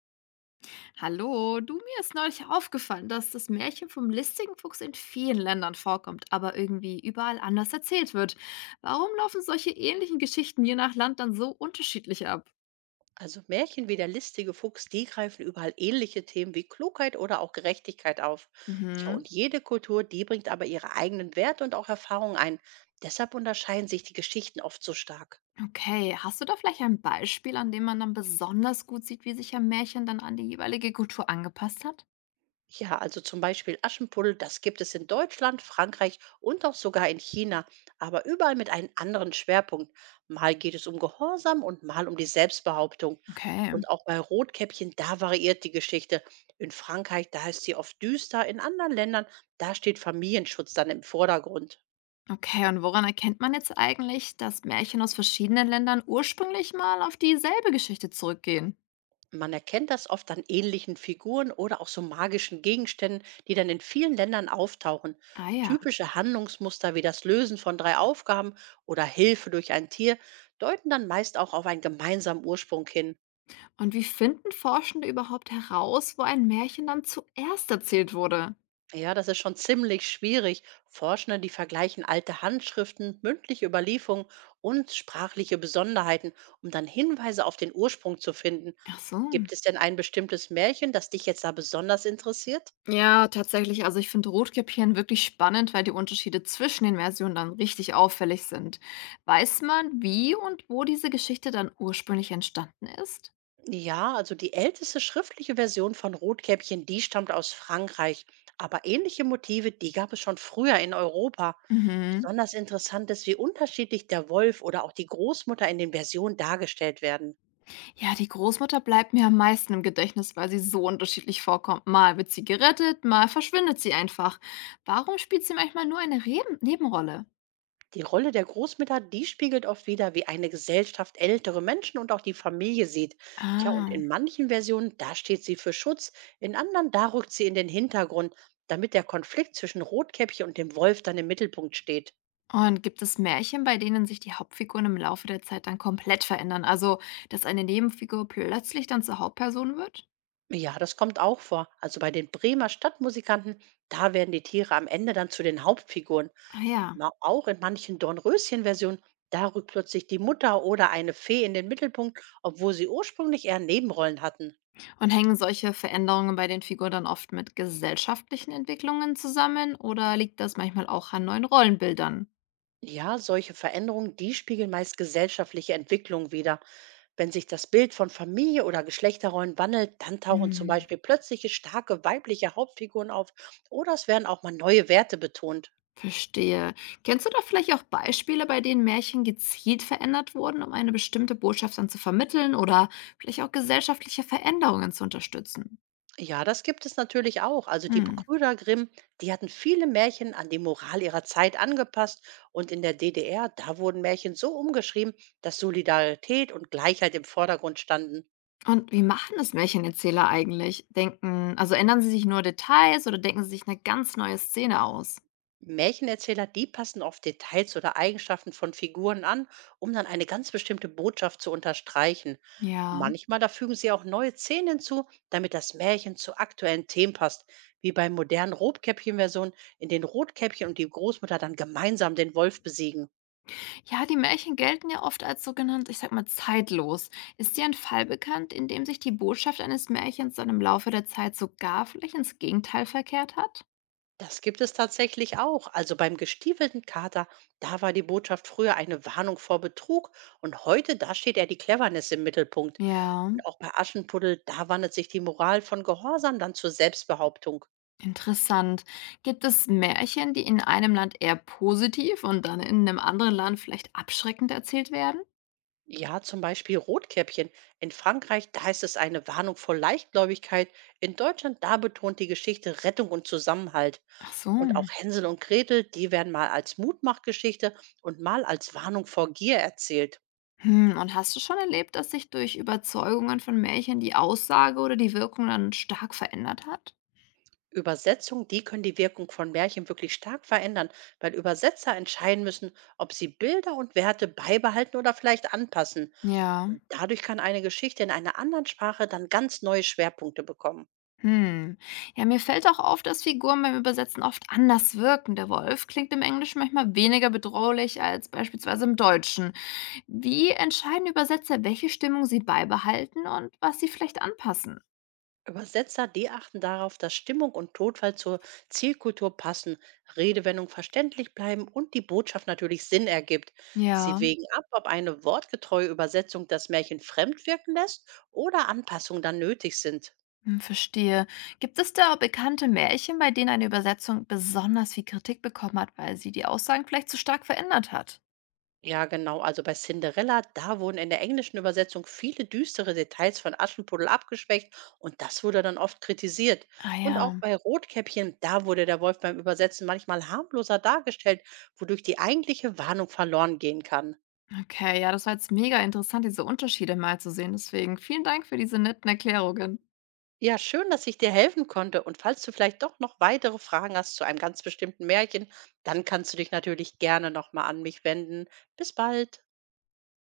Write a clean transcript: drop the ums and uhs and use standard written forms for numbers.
Hallo, du, mir ist neulich aufgefallen, dass das Märchen vom listigen Fuchs in vielen Ländern vorkommt, aber irgendwie überall anders erzählt wird. Warum laufen solche ähnlichen Geschichten je nach Land dann so unterschiedlich ab? Also Märchen wie der listige Fuchs, die greifen überall ähnliche Themen wie Klugheit oder auch Gerechtigkeit auf. Ja, Mhm. und jede Kultur, die bringt aber ihre eigenen Werte und auch Erfahrungen ein. Deshalb unterscheiden sich die Geschichten oft so stark. Okay, hast du da vielleicht ein Beispiel, an dem man dann besonders gut sieht, wie sich ein Märchen dann an die jeweilige Kultur angepasst hat? Ja, also zum Beispiel Aschenpuddel, das gibt es in Deutschland, Frankreich und auch sogar in China, aber überall mit einem anderen Schwerpunkt. Mal geht es um Gehorsam und mal um die Selbstbehauptung. Okay. Und auch bei Rotkäppchen, da variiert die Geschichte. In Frankreich, da ist sie oft düster, in anderen Ländern, da steht Familienschutz dann im Vordergrund. Okay, und woran erkennt man jetzt eigentlich, dass Märchen aus verschiedenen Ländern ursprünglich mal auf dieselbe Geschichte zurückgehen? Man erkennt das oft an ähnlichen Figuren oder auch so magischen Gegenständen, die dann in vielen Ländern auftauchen. Ah ja. Typische Handlungsmuster wie das Lösen von drei Aufgaben oder Hilfe durch ein Tier deuten dann meist auch auf einen gemeinsamen Ursprung hin. Und wie finden Forschende überhaupt heraus, wo ein Märchen dann zuerst erzählt wurde? Ja, das ist schon ziemlich schwierig. Forschende, die vergleichen alte Handschriften, mündliche Überlieferungen und sprachliche Besonderheiten, um dann Hinweise auf den Ursprung zu finden. Ach so. Gibt es denn ein bestimmtes Märchen, das dich jetzt da besonders interessiert? Ja, tatsächlich. Also ich finde Rotkäppchen wirklich spannend, weil die Unterschiede zwischen den Versionen dann richtig auffällig sind. Weiß man, wie und wo diese Geschichte dann ursprünglich entstanden ist? Ja, also die älteste schriftliche Version von Rotkäppchen, die stammt aus Frankreich. Aber ähnliche Motive, die gab es schon früher in Europa. Mhm. Besonders interessant ist, wie unterschiedlich der Wolf oder auch die Großmutter in den Versionen dargestellt werden. Ja, die Großmutter bleibt mir am meisten im Gedächtnis, weil sie so unterschiedlich vorkommt. Mal wird sie gerettet, mal verschwindet sie einfach. Warum spielt sie manchmal nur eine Reben Nebenrolle? Die Rolle der Großmutter, die spiegelt oft wider, wie eine Gesellschaft ältere Menschen und auch die Familie sieht. Tja, und Ah. in manchen Versionen, da steht sie für Schutz, in anderen, da rückt sie in den Hintergrund, damit der Konflikt zwischen Rotkäppchen und dem Wolf dann im Mittelpunkt steht. Und gibt es Märchen, bei denen sich die Hauptfiguren im Laufe der Zeit dann komplett verändern? Also, dass eine Nebenfigur plötzlich dann zur Hauptperson wird? Ja, das kommt auch vor. Also bei den Bremer Stadtmusikanten, da werden die Tiere am Ende dann zu den Hauptfiguren. Ah ja. Na, auch in manchen Dornröschen-Versionen, da rückt plötzlich die Mutter oder eine Fee in den Mittelpunkt, obwohl sie ursprünglich eher Nebenrollen hatten. Und hängen solche Veränderungen bei den Figuren dann oft mit gesellschaftlichen Entwicklungen zusammen oder liegt das manchmal auch an neuen Rollenbildern? Ja, solche Veränderungen, die spiegeln meist gesellschaftliche Entwicklung wider. Wenn sich das Bild von Familie oder Geschlechterrollen wandelt, dann tauchen zum Hm, Beispiel plötzliche starke weibliche Hauptfiguren auf oder es werden auch mal neue Werte betont. verstehe. Kennst du da vielleicht auch Beispiele, bei denen Märchen gezielt verändert wurden, um eine bestimmte Botschaft dann zu vermitteln oder vielleicht auch gesellschaftliche Veränderungen zu unterstützen? Ja, das gibt es natürlich auch. Also die Hm. Brüder Grimm, die hatten viele Märchen an die Moral ihrer Zeit angepasst und in der DDR, da wurden Märchen so umgeschrieben, dass Solidarität und Gleichheit im Vordergrund standen. Und wie machen das Märchenerzähler eigentlich? Denken, also ändern sie sich nur Details oder denken sie sich eine ganz neue Szene aus? Märchenerzähler, die passen oft Details oder Eigenschaften von Figuren an, um dann eine ganz bestimmte Botschaft zu unterstreichen. Ja. Manchmal, da fügen sie auch neue Szenen hinzu, damit das Märchen zu aktuellen Themen passt, wie bei modernen Rotkäppchen-Versionen, in denen Rotkäppchen und die Großmutter dann gemeinsam den Wolf besiegen. Ja, die Märchen gelten ja oft als sogenannt, ich sag mal, zeitlos. Ist dir ein Fall bekannt, in dem sich die Botschaft eines Märchens dann im Laufe der Zeit sogar vielleicht ins Gegenteil verkehrt hat? Das gibt es tatsächlich auch. Also beim gestiefelten Kater, da war die Botschaft früher eine Warnung vor Betrug und heute, da steht eher die Cleverness im Mittelpunkt. Ja, Und auch bei Aschenputtel, da wandelt sich die Moral von Gehorsam dann zur Selbstbehauptung. interessant. Gibt es Märchen, die in einem Land eher positiv und dann in einem anderen Land vielleicht abschreckend erzählt werden? Ja, zum Beispiel Rotkäppchen. In Frankreich, da ist es eine Warnung vor Leichtgläubigkeit. In Deutschland, da betont die Geschichte Rettung und Zusammenhalt. Ach so. Und auch Hänsel und Gretel, die werden mal als Mutmachgeschichte und mal als Warnung vor Gier erzählt. Hm, und hast du schon erlebt, dass sich durch Überzeugungen von Märchen die Aussage oder die Wirkung dann stark verändert hat? Übersetzungen, die können die Wirkung von Märchen wirklich stark verändern, weil Übersetzer entscheiden müssen, ob sie Bilder und Werte beibehalten oder vielleicht anpassen. Ja. Und dadurch kann eine Geschichte in einer anderen Sprache dann ganz neue Schwerpunkte bekommen. Hm. Ja, mir fällt auch auf, dass Figuren beim Übersetzen oft anders wirken. Der Wolf klingt im Englischen manchmal weniger bedrohlich als beispielsweise im Deutschen. Wie entscheiden Übersetzer, welche Stimmung sie beibehalten und was sie vielleicht anpassen? Übersetzer, die achten darauf, dass Stimmung und Tonfall zur Zielkultur passen, Redewendung verständlich bleiben und die Botschaft natürlich Sinn ergibt. Sie Ja, wägen ab, ob eine wortgetreue Übersetzung das Märchen fremd wirken lässt oder Anpassungen dann nötig sind. hm, verstehe. Gibt es da bekannte Märchen, bei denen eine Übersetzung besonders viel Kritik bekommen hat, weil sie die Aussagen vielleicht zu stark verändert hat? Ja, genau. Also bei Cinderella, da wurden in der englischen Übersetzung viele düstere Details von Aschenputtel abgeschwächt und das wurde dann oft kritisiert. Ah Und auch ja, bei Rotkäppchen, da wurde der Wolf beim Übersetzen manchmal harmloser dargestellt, wodurch die eigentliche Warnung verloren gehen kann. okay. Ja, das war jetzt mega interessant, diese Unterschiede mal zu sehen. Deswegen vielen Dank für diese netten Erklärungen. Ja, schön, dass ich dir helfen konnte. Und falls du vielleicht doch noch weitere Fragen hast zu einem ganz bestimmten Märchen, dann kannst du dich natürlich gerne nochmal an mich wenden. Bis bald.